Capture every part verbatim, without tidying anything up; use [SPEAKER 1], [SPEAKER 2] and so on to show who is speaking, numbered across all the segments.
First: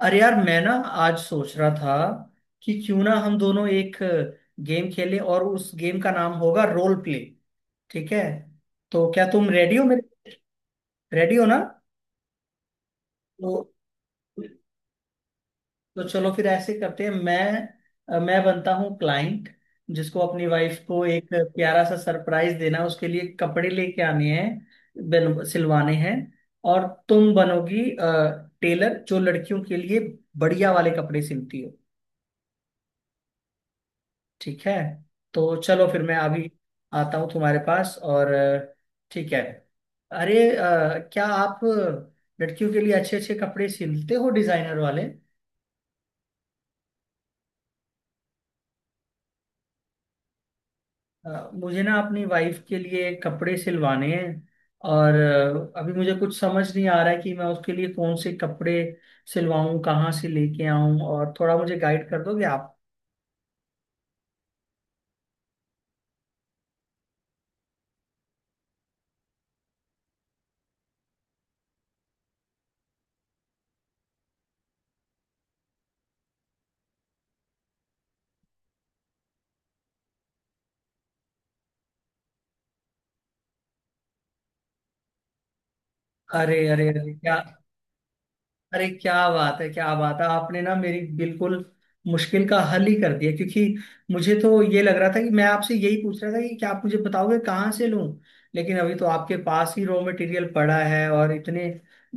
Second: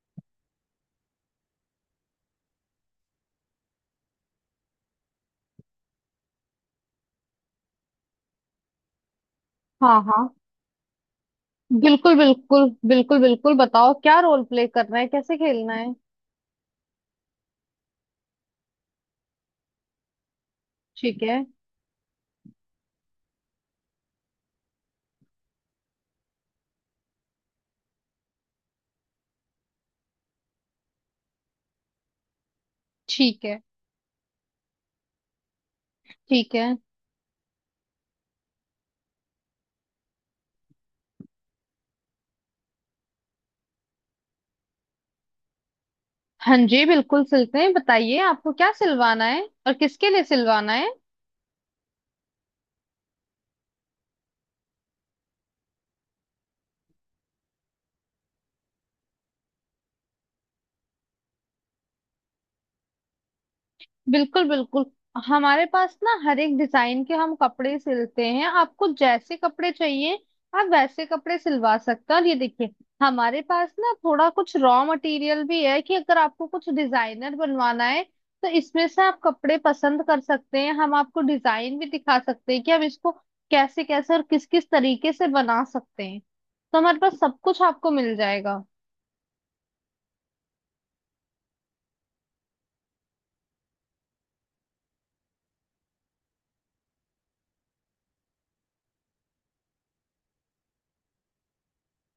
[SPEAKER 1] अरे यार मैं ना आज सोच रहा था कि क्यों ना हम दोनों एक गेम खेलें और उस गेम का नाम होगा रोल प्ले। ठीक है, तो क्या तुम रेडी हो
[SPEAKER 2] हाँ
[SPEAKER 1] मेरे,
[SPEAKER 2] हाँ,
[SPEAKER 1] रेडी हो ना?
[SPEAKER 2] बिल्कुल बिल्कुल बिल्कुल
[SPEAKER 1] तो
[SPEAKER 2] बिल्कुल बताओ क्या रोल प्ले करना है, कैसे खेलना है।
[SPEAKER 1] तो चलो फिर ऐसे करते हैं, मैं मैं बनता हूँ क्लाइंट जिसको अपनी वाइफ को
[SPEAKER 2] ठीक
[SPEAKER 1] एक
[SPEAKER 2] है।
[SPEAKER 1] प्यारा सा सरप्राइज देना है, उसके लिए कपड़े लेके आने हैं, बन- सिलवाने हैं। और तुम बनोगी टेलर जो लड़कियों के लिए बढ़िया वाले कपड़े सिलती हो।
[SPEAKER 2] ठीक है।
[SPEAKER 1] ठीक है, तो चलो फिर मैं अभी
[SPEAKER 2] ठीक है।
[SPEAKER 1] आता हूँ तुम्हारे पास और अ, ठीक है। अरे अ, क्या आप लड़कियों के लिए अच्छे अच्छे कपड़े सिलते हो, डिजाइनर वाले?
[SPEAKER 2] हाँ जी बिल्कुल सिलते हैं, बताइए आपको क्या सिलवाना है और किसके लिए सिलवाना है।
[SPEAKER 1] अ, मुझे ना अपनी वाइफ के लिए कपड़े सिलवाने हैं, और अ, अभी मुझे कुछ समझ नहीं आ रहा है कि मैं उसके लिए कौन से कपड़े सिलवाऊं, कहाँ से लेके आऊं, और थोड़ा मुझे गाइड कर दोगे आप?
[SPEAKER 2] बिल्कुल बिल्कुल, हमारे पास ना हर एक डिजाइन के हम कपड़े सिलते हैं, आपको जैसे कपड़े चाहिए आप वैसे कपड़े सिलवा सकते हैं। और ये देखिए, हमारे पास ना थोड़ा कुछ रॉ मटेरियल भी है कि अगर आपको कुछ डिजाइनर बनवाना है तो इसमें से आप कपड़े पसंद कर सकते हैं, हम आपको डिजाइन भी दिखा सकते हैं कि हम इसको कैसे कैसे और किस किस तरीके से बना सकते हैं,
[SPEAKER 1] अरे
[SPEAKER 2] तो
[SPEAKER 1] अरे
[SPEAKER 2] हमारे
[SPEAKER 1] अरे
[SPEAKER 2] पास
[SPEAKER 1] क्या,
[SPEAKER 2] सब कुछ आपको मिल जाएगा।
[SPEAKER 1] अरे क्या बात है क्या बात है, आपने ना मेरी बिल्कुल मुश्किल का हल ही कर दिया, क्योंकि मुझे तो ये लग रहा था कि मैं आपसे यही पूछ रहा था कि क्या आप मुझे बताओगे कहाँ से लूं, लेकिन अभी तो आपके पास ही रॉ मटेरियल पड़ा है, और इतने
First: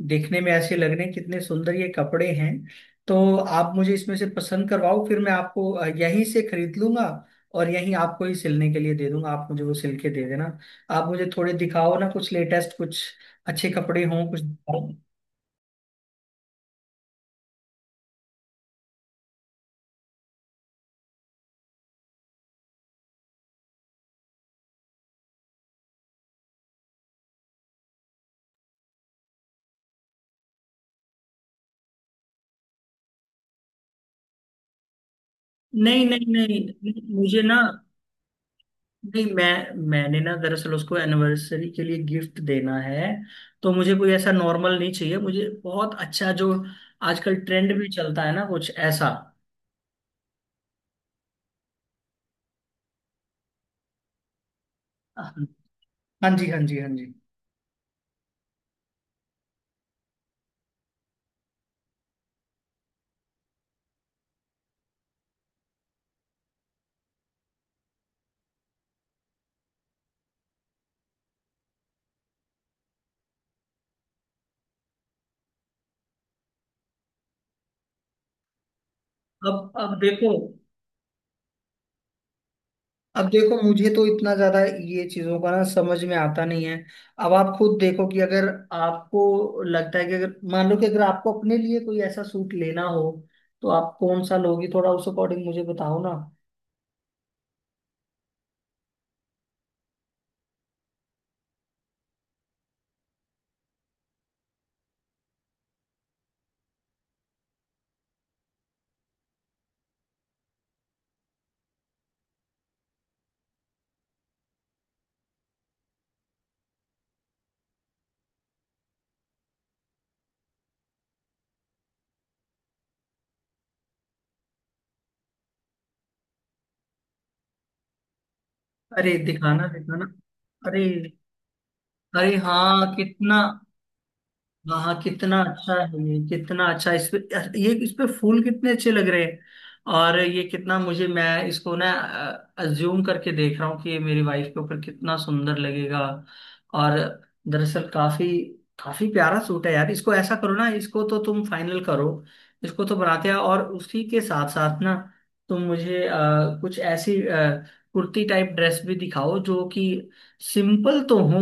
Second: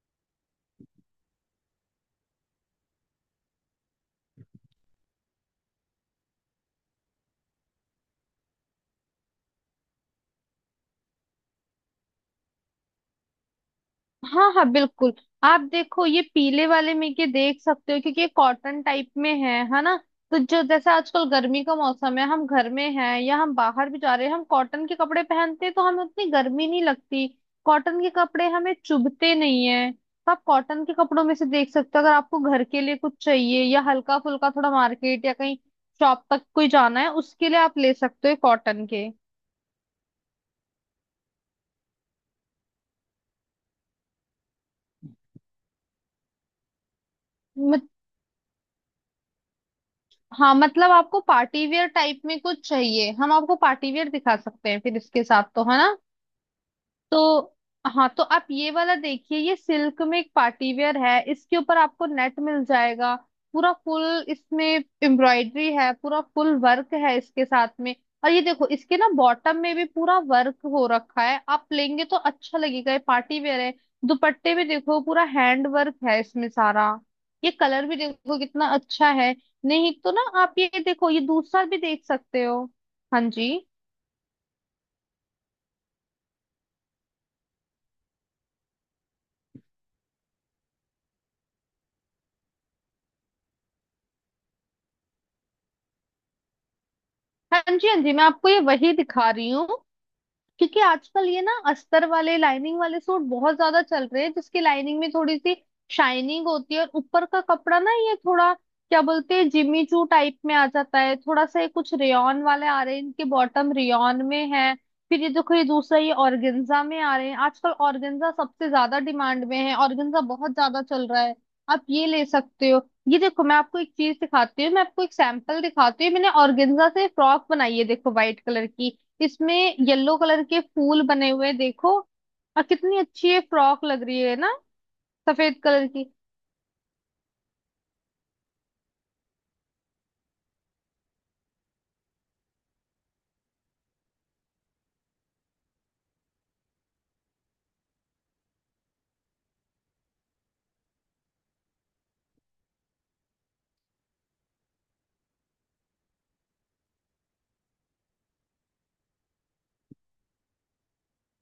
[SPEAKER 1] देखने में ऐसे लग रहे हैं, कितने सुंदर ये कपड़े हैं। तो आप मुझे इसमें से पसंद करवाओ, फिर मैं आपको अ, यहीं से खरीद लूंगा और यहीं आपको ही सिलने के लिए दे दूंगा, आप मुझे वो सिल के दे देना। आप मुझे थोड़े दिखाओ ना कुछ लेटेस्ट, कुछ अच्छे कपड़े हों कुछ।
[SPEAKER 2] हाँ हाँ बिल्कुल। आप देखो ये पीले वाले में के देख सकते हो क्योंकि ये कॉटन टाइप में है है ना। तो जो जैसे आजकल गर्मी का मौसम है, हम घर में हैं या हम बाहर भी जा रहे हैं, हम कॉटन के कपड़े पहनते हैं तो हमें उतनी गर्मी नहीं लगती, कॉटन के कपड़े हमें चुभते नहीं है। तो आप कॉटन के कपड़ों में से देख सकते हो, अगर आपको घर के लिए कुछ चाहिए या हल्का फुल्का थोड़ा मार्केट या कहीं
[SPEAKER 1] नहीं
[SPEAKER 2] शॉप
[SPEAKER 1] नहीं
[SPEAKER 2] तक
[SPEAKER 1] नहीं
[SPEAKER 2] कोई जाना है
[SPEAKER 1] नहीं, मुझे
[SPEAKER 2] उसके
[SPEAKER 1] ना,
[SPEAKER 2] लिए आप ले सकते हो कॉटन के।
[SPEAKER 1] नहीं मैं, मैंने ना दरअसल उसको एनिवर्सरी के लिए गिफ्ट देना है, तो मुझे कोई ऐसा नॉर्मल नहीं चाहिए, मुझे बहुत अच्छा जो आजकल ट्रेंड भी चलता है ना, कुछ ऐसा।
[SPEAKER 2] हाँ मतलब आपको पार्टी वेयर टाइप में कुछ चाहिए, हम आपको पार्टी वेयर दिखा सकते हैं फिर इसके साथ तो, है ना।
[SPEAKER 1] हाँ जी, हाँ जी, हाँ जी।
[SPEAKER 2] तो हाँ, तो आप ये वाला देखिए, ये सिल्क में एक पार्टी वेयर है, इसके ऊपर आपको नेट मिल जाएगा पूरा फुल, इसमें एम्ब्रॉयडरी है, पूरा फुल वर्क है इसके साथ में। और ये देखो इसके ना बॉटम में भी पूरा वर्क हो रखा है, आप लेंगे तो अच्छा लगेगा, ये पार्टी वेयर है। दुपट्टे में देखो पूरा हैंड वर्क है इसमें सारा, ये कलर भी देखो कितना अच्छा है।
[SPEAKER 1] अब
[SPEAKER 2] नहीं
[SPEAKER 1] अब
[SPEAKER 2] तो ना
[SPEAKER 1] देखो,
[SPEAKER 2] आप ये देखो, ये दूसरा भी देख सकते हो। हाँ
[SPEAKER 1] अब देखो
[SPEAKER 2] जी,
[SPEAKER 1] मुझे तो इतना ज्यादा ये चीजों का ना समझ में आता नहीं है। अब आप खुद देखो कि अगर आपको लगता है कि अगर मान लो कि अगर आपको अपने लिए कोई ऐसा सूट लेना हो, तो आप कौन सा लोगी, थोड़ा उस अकॉर्डिंग मुझे बताओ ना।
[SPEAKER 2] हाँ जी, हाँ जी। मैं आपको ये वही दिखा रही हूँ, क्योंकि आजकल ये ना अस्तर वाले लाइनिंग वाले सूट बहुत ज्यादा चल रहे हैं, जिसकी लाइनिंग में थोड़ी सी शाइनिंग होती है और ऊपर का कपड़ा ना ये थोड़ा क्या बोलते हैं, जिमी चू टाइप में आ जाता है थोड़ा सा। ये कुछ रेयॉन वाले आ रहे हैं, इनके बॉटम रेयॉन में है। फिर ये देखो ये दूसरा, ये ऑर्गेन्जा में आ रहे हैं, आजकल ऑर्गेन्जा सबसे ज्यादा डिमांड में है, ऑर्गेन्जा बहुत ज्यादा चल रहा है, आप ये ले सकते हो। ये देखो मैं आपको एक चीज दिखाती हूँ, मैं आपको एक सैंपल दिखाती हूँ, मैंने ऑर्गेन्जा से फ्रॉक बनाई है, देखो व्हाइट कलर की।
[SPEAKER 1] अरे
[SPEAKER 2] इसमें
[SPEAKER 1] दिखाना दिखाना।
[SPEAKER 2] येलो कलर के
[SPEAKER 1] अरे,
[SPEAKER 2] फूल बने हुए हैं, देखो।
[SPEAKER 1] अरे
[SPEAKER 2] और
[SPEAKER 1] हाँ
[SPEAKER 2] कितनी अच्छी
[SPEAKER 1] कितना,
[SPEAKER 2] ये फ्रॉक लग रही है ना,
[SPEAKER 1] हाँ हाँ कितना
[SPEAKER 2] सफेद
[SPEAKER 1] अच्छा है,
[SPEAKER 2] कलर की।
[SPEAKER 1] ये कितना अच्छा, इस पे, ये इस पे फूल कितने अच्छे लग रहे हैं। और ये कितना, मुझे, मैं इसको ना अज्यूम करके देख रहा हूँ कि ये मेरी वाइफ के ऊपर कितना सुंदर लगेगा। और दरअसल काफी काफी प्यारा सूट है यार, इसको ऐसा करो ना, इसको तो तुम फाइनल करो, इसको तो बनाते हैं। और उसी के साथ साथ ना, तुम मुझे अ, कुछ ऐसी अ, कुर्ती टाइप ड्रेस भी दिखाओ जो कि सिंपल तो हो,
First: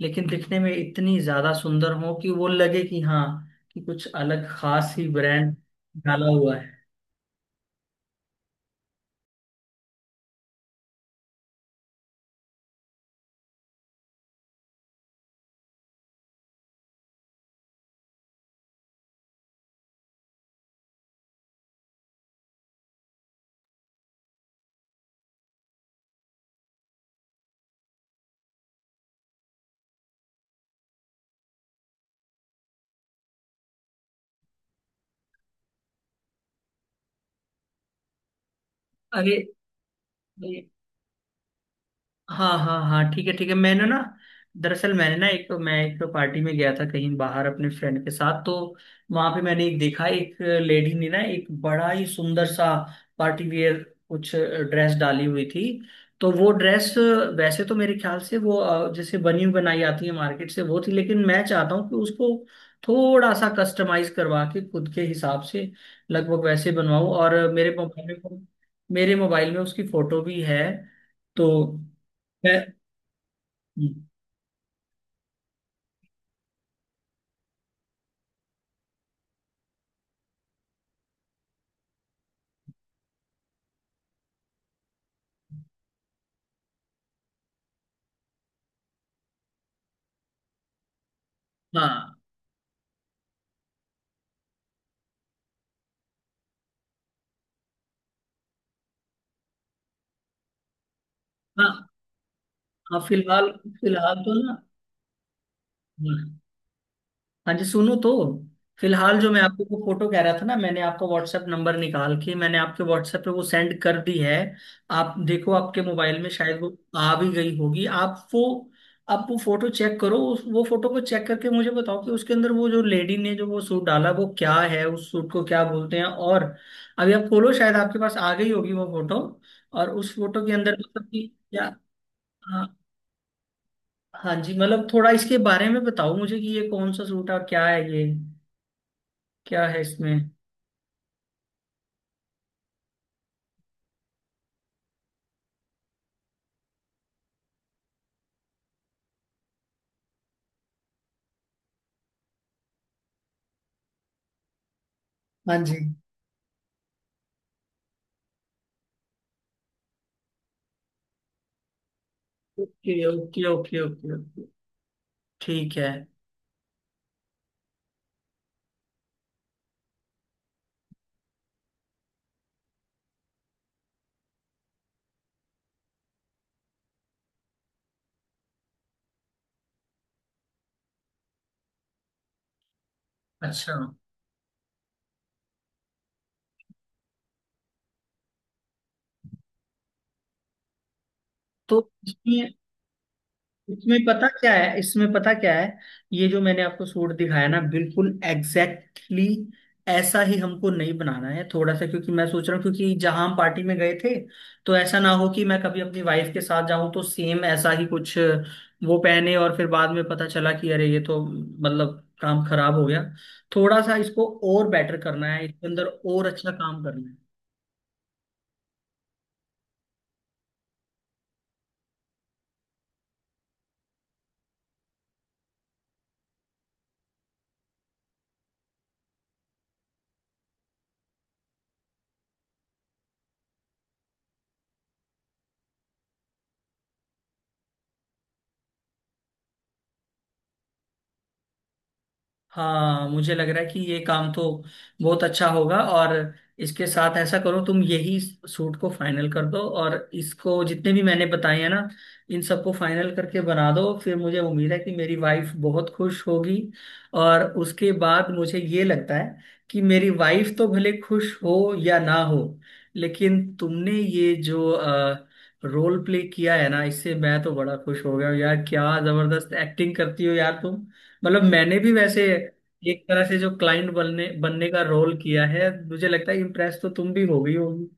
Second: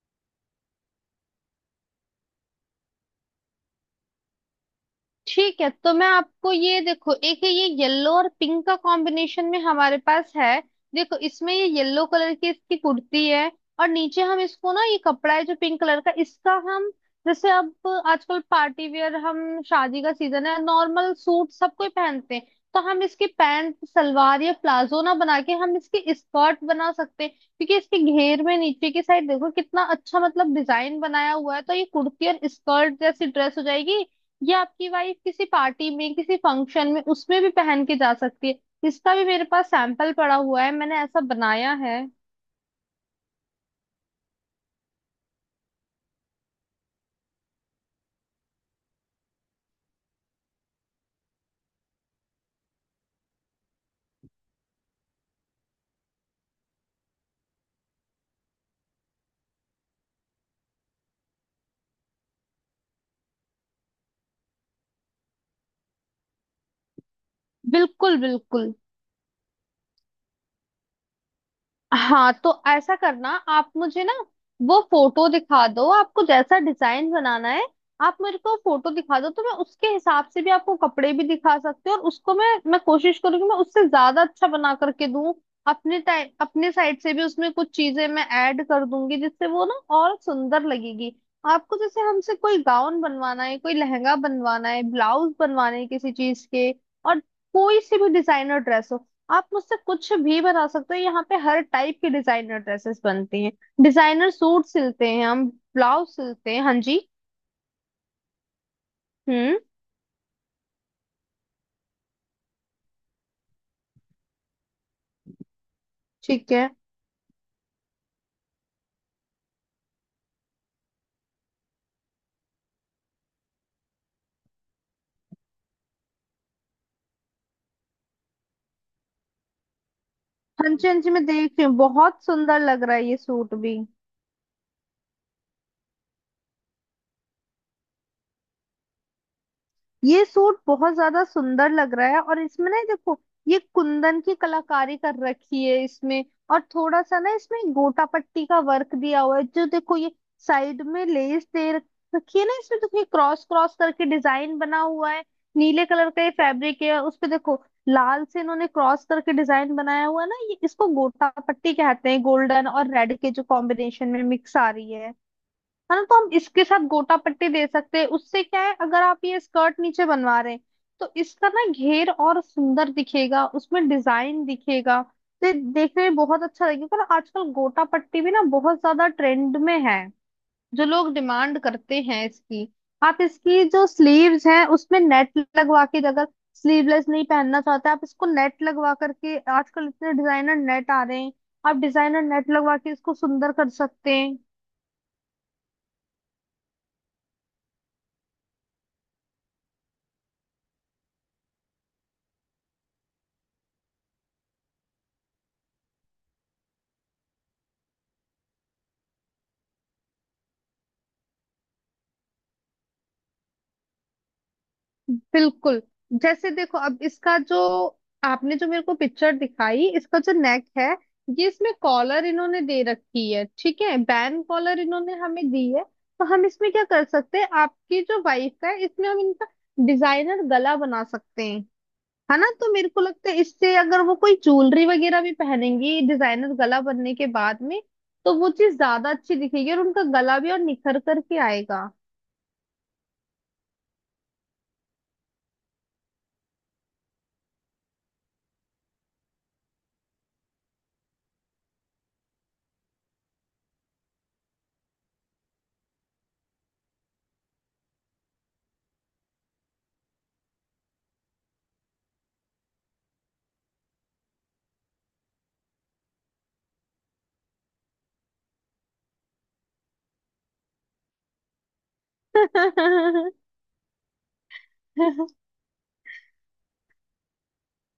[SPEAKER 1] लेकिन दिखने में इतनी ज्यादा सुंदर हो कि वो लगे कि हाँ, कि कुछ अलग खास ही ब्रांड
[SPEAKER 2] ठीक है, तो मैं
[SPEAKER 1] डाला
[SPEAKER 2] आपको
[SPEAKER 1] हुआ है।
[SPEAKER 2] ये देखो एक है, ये येलो और पिंक का कॉम्बिनेशन में हमारे पास है। देखो इसमें ये येलो कलर की इसकी कुर्ती है, और नीचे हम इसको ना ये कपड़ा है जो पिंक कलर का, इसका हम जैसे अब आजकल पार्टी वेयर, हम शादी का सीजन है, नॉर्मल सूट सब कोई पहनते हैं, तो हम इसकी पैंट सलवार या प्लाजो ना बना के हम इसकी स्कर्ट बना सकते हैं, क्योंकि इसके घेर में नीचे की साइड देखो कितना अच्छा मतलब डिजाइन बनाया हुआ है, तो ये कुर्ती और स्कर्ट जैसी ड्रेस हो जाएगी। ये आपकी वाइफ किसी पार्टी में किसी फंक्शन में उसमें भी पहन के जा सकती है। इसका भी
[SPEAKER 1] अरे
[SPEAKER 2] मेरे पास सैंपल पड़ा हुआ है, मैंने ऐसा बनाया है।
[SPEAKER 1] हाँ हाँ हाँ, ठीक है ठीक है। मैंने ना दरअसल, मैंने ना एक, मैं एक पार्टी में गया था कहीं बाहर अपने फ्रेंड के साथ, तो वहां पे मैंने एक देखा, एक लेडी ने ना एक बड़ा ही सुंदर सा पार्टी वेयर कुछ ड्रेस डाली हुई थी, तो वो ड्रेस वैसे तो मेरे ख्याल से वो अ, जैसे बनी बनाई आती है मार्केट से, वो थी, लेकिन मैं चाहता हूँ कि उसको थोड़ा सा कस्टमाइज करवा के खुद के हिसाब से लगभग वैसे बनवाऊं। और मेरे मोबाइल
[SPEAKER 2] बिल्कुल
[SPEAKER 1] में
[SPEAKER 2] बिल्कुल।
[SPEAKER 1] मेरे मोबाइल में उसकी फोटो भी है तो
[SPEAKER 2] हाँ
[SPEAKER 1] है।
[SPEAKER 2] तो ऐसा करना, आप मुझे ना वो फोटो दिखा दो आपको जैसा डिजाइन बनाना है, आप मेरे को फोटो दिखा दो तो मैं उसके हिसाब से भी आपको कपड़े भी दिखा सकती हूँ, और उसको मैं मैं कोशिश करूंगी मैं उससे ज्यादा अच्छा बना करके दूं, अपने टाइम अपने साइड से भी उसमें कुछ चीजें मैं ऐड कर दूंगी, जिससे वो ना और सुंदर लगेगी। आपको जैसे
[SPEAKER 1] हाँ
[SPEAKER 2] हमसे कोई गाउन बनवाना है, कोई लहंगा बनवाना है, ब्लाउज बनवाना है किसी चीज के, और कोई से भी डिजाइनर ड्रेस हो, आप मुझसे कुछ भी बता सकते हो, यहाँ पे हर
[SPEAKER 1] हाँ
[SPEAKER 2] टाइप की डिजाइनर
[SPEAKER 1] हाँ,
[SPEAKER 2] ड्रेसेस बनती
[SPEAKER 1] फिलहाल
[SPEAKER 2] हैं,
[SPEAKER 1] फिलहाल
[SPEAKER 2] डिजाइनर
[SPEAKER 1] तो ना,
[SPEAKER 2] सूट सिलते हैं हम, ब्लाउज
[SPEAKER 1] हाँ,
[SPEAKER 2] सिलते हैं। हाँ जी।
[SPEAKER 1] हाँ जी सुनो तो, फिलहाल जो मैं
[SPEAKER 2] हम्म।
[SPEAKER 1] आपको वो फोटो कह रहा था ना, मैंने आपका व्हाट्सएप नंबर निकाल के मैंने आपके व्हाट्सएप पे वो सेंड कर दी है। आप देखो आपके मोबाइल में
[SPEAKER 2] ठीक
[SPEAKER 1] शायद
[SPEAKER 2] है।
[SPEAKER 1] वो आ भी गई होगी, आप वो आप वो फोटो चेक करो, उस- वो फोटो को चेक करके मुझे बताओ कि उसके अंदर वो जो लेडी ने जो वो सूट डाला वो क्या है, उस सूट को क्या बोलते हैं, और अभी आप खोलो शायद आपके पास आ गई होगी वो फोटो, और उस फोटो के
[SPEAKER 2] हाँ
[SPEAKER 1] अंदर
[SPEAKER 2] जी, हाँ
[SPEAKER 1] मतलब
[SPEAKER 2] जी, मैं
[SPEAKER 1] कि
[SPEAKER 2] देख
[SPEAKER 1] क्या।
[SPEAKER 2] रही हूँ, बहुत सुंदर
[SPEAKER 1] हाँ,
[SPEAKER 2] लग रहा है ये सूट भी।
[SPEAKER 1] हाँ जी मतलब थोड़ा इसके बारे में बताओ मुझे कि ये कौन सा सूट है और क्या है ये, क्या है इसमें।
[SPEAKER 2] ये सूट बहुत ज्यादा सुंदर लग रहा है, और इसमें ना ये देखो ये कुंदन की कलाकारी कर रखी है इसमें, और थोड़ा सा ना इसमें गोटा पट्टी का वर्क दिया हुआ है, जो देखो ये साइड में लेस दे रख- रखी है ना, इसमें देखो ये क्रॉस क्रॉस करके डिजाइन बना हुआ है।
[SPEAKER 1] हाँ जी।
[SPEAKER 2] नीले कलर का ये फैब्रिक है, उस पे देखो लाल से इन्होंने क्रॉस करके डिजाइन बनाया हुआ है ना, ये इसको गोटा पट्टी कहते हैं, गोल्डन और
[SPEAKER 1] ओके
[SPEAKER 2] रेड के जो
[SPEAKER 1] ओके ओके
[SPEAKER 2] कॉम्बिनेशन
[SPEAKER 1] ओके
[SPEAKER 2] में
[SPEAKER 1] ओके,
[SPEAKER 2] मिक्स आ रही है
[SPEAKER 1] ठीक है।
[SPEAKER 2] है ना। तो हम इसके साथ गोटा पट्टी दे सकते हैं, उससे क्या है अगर आप ये स्कर्ट नीचे बनवा रहे हैं तो इसका ना घेर और सुंदर दिखेगा, उसमें डिजाइन दिखेगा, तो ये देखने में बहुत अच्छा लगेगा। और आजकल गोटा पट्टी भी ना बहुत ज्यादा ट्रेंड में है, जो लोग डिमांड करते हैं इसकी। आप इसकी
[SPEAKER 1] अच्छा,
[SPEAKER 2] जो स्लीव्स हैं उसमें नेट लगवा के, अगर स्लीवलेस नहीं पहनना चाहते आप इसको नेट लगवा करके, आजकल इतने डिजाइनर नेट आ रहे हैं, आप
[SPEAKER 1] तो
[SPEAKER 2] डिजाइनर नेट
[SPEAKER 1] इसमें,
[SPEAKER 2] लगवा के इसको सुंदर कर
[SPEAKER 1] इसमें
[SPEAKER 2] सकते
[SPEAKER 1] पता
[SPEAKER 2] हैं।
[SPEAKER 1] क्या है इसमें पता क्या है, ये जो मैंने आपको सूट दिखाया ना, बिल्कुल एग्जैक्टली exactly ऐसा ही हमको नहीं बनाना है, थोड़ा सा, क्योंकि मैं सोच रहा हूँ क्योंकि जहां हम पार्टी में गए थे, तो ऐसा ना हो कि मैं कभी अपनी वाइफ के साथ जाऊं तो सेम ऐसा ही कुछ वो पहने, और फिर बाद में पता चला कि अरे ये तो मतलब काम खराब हो गया, थोड़ा सा इसको और बेटर करना है, इसके
[SPEAKER 2] बिल्कुल।
[SPEAKER 1] अंदर और अच्छा
[SPEAKER 2] जैसे देखो
[SPEAKER 1] काम
[SPEAKER 2] अब
[SPEAKER 1] करना है।
[SPEAKER 2] इसका जो आपने जो मेरे को पिक्चर दिखाई, इसका जो नेक है, ये इसमें कॉलर इन्होंने दे रखी है, ठीक है बैन कॉलर इन्होंने हमें दी है, तो हम इसमें क्या कर सकते हैं, आपकी जो वाइफ का है इसमें हम इनका डिजाइनर गला बना सकते हैं, है ना। तो मेरे को लगता है इससे अगर वो कोई ज्वेलरी वगैरह भी पहनेंगी डिजाइनर गला बनने के बाद में तो वो चीज ज्यादा अच्छी दिखेगी और उनका गला भी और निखर करके आएगा।
[SPEAKER 1] हाँ मुझे लग रहा है कि ये काम तो बहुत अच्छा होगा, और इसके साथ ऐसा करो तुम यही सूट को फाइनल कर दो, और इसको जितने भी मैंने बताए हैं ना, इन सबको फाइनल करके बना दो, फिर मुझे उम्मीद है कि मेरी वाइफ बहुत खुश होगी। और उसके बाद मुझे ये लगता है कि मेरी वाइफ तो भले खुश हो या ना हो, लेकिन तुमने ये जो रोल प्ले किया है ना, इससे मैं तो बड़ा खुश हो गया हूँ यार, क्या जबरदस्त एक्टिंग करती हो यार तुम। मतलब मैंने भी वैसे एक तरह से जो क्लाइंट बनने बनने का रोल किया है, मुझे लगता है इम्प्रेस तो तुम भी हो गई होगी।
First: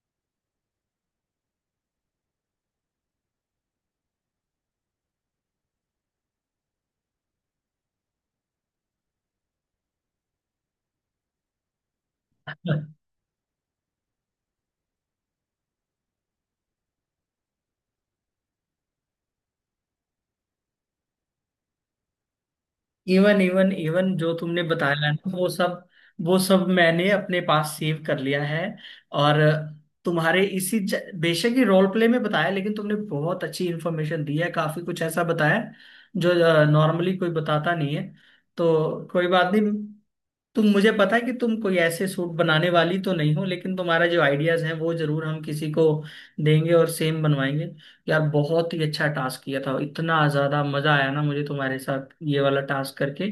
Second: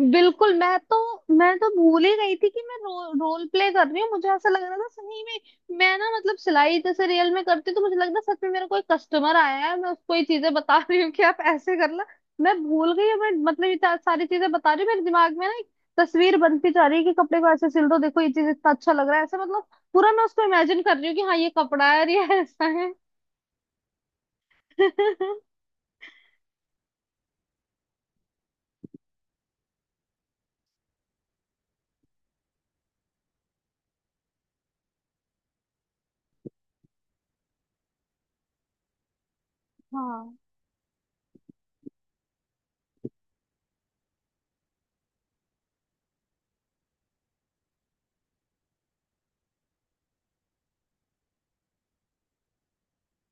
[SPEAKER 2] बिल्कुल, मैं तो मैं तो भूल ही गई थी कि मैं रो, रोल प्ले कर रही हूँ, मुझे ऐसा लग रहा था सही में, मैं ना मतलब सिलाई जैसे रियल में करती हूँ, तो मुझे लग रहा सच में मेरा कोई कस्टमर आया है, मैं उसको ये चीजें बता रही हूँ कि आप ऐसे करना। मैं भूल गई हूँ, मैं मतलब इतना सारी चीजें बता रही हूँ, मेरे दिमाग में ना एक तस्वीर बनती जा रही है कि कपड़े को ऐसे सिल दो, देखो ये चीज इतना अच्छा लग रहा है ऐसे मतलब, पूरा मैं उसको इमेजिन कर रही हूँ कि हाँ ये कपड़ा है और ये ऐसा है।
[SPEAKER 1] इवन इवन इवन जो तुमने बताया ना, वो सब वो सब मैंने अपने पास सेव कर लिया है। और तुम्हारे इसी ज- बेशक ही रोल प्ले में बताया, लेकिन तुमने बहुत अच्छी इन्फॉर्मेशन दी है, काफी कुछ ऐसा बताया जो नॉर्मली कोई बताता नहीं है, तो कोई बात नहीं।
[SPEAKER 2] हाँ
[SPEAKER 1] तुम, मुझे पता है कि तुम कोई ऐसे सूट बनाने वाली तो नहीं हो, लेकिन तुम्हारा जो आइडियाज हैं वो जरूर हम किसी को देंगे और सेम बनवाएंगे। यार बहुत ही अच्छा टास्क किया था, इतना ज्यादा मजा आया ना मुझे तुम्हारे साथ ये वाला टास्क करके।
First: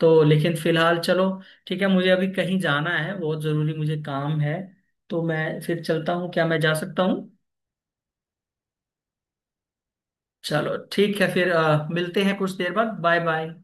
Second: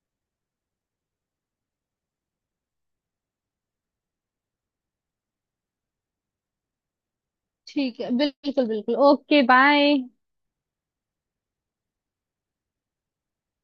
[SPEAKER 1] तो लेकिन फिलहाल चलो ठीक है, मुझे अभी कहीं जाना है, बहुत जरूरी मुझे काम है, तो मैं फिर चलता हूँ, क्या मैं जा सकता हूँ?
[SPEAKER 2] ठीक है, बिल्कुल बिल्कुल, ओके बाय।
[SPEAKER 1] चलो ठीक है, फिर अ, मिलते हैं कुछ देर बाद, बाय बाय।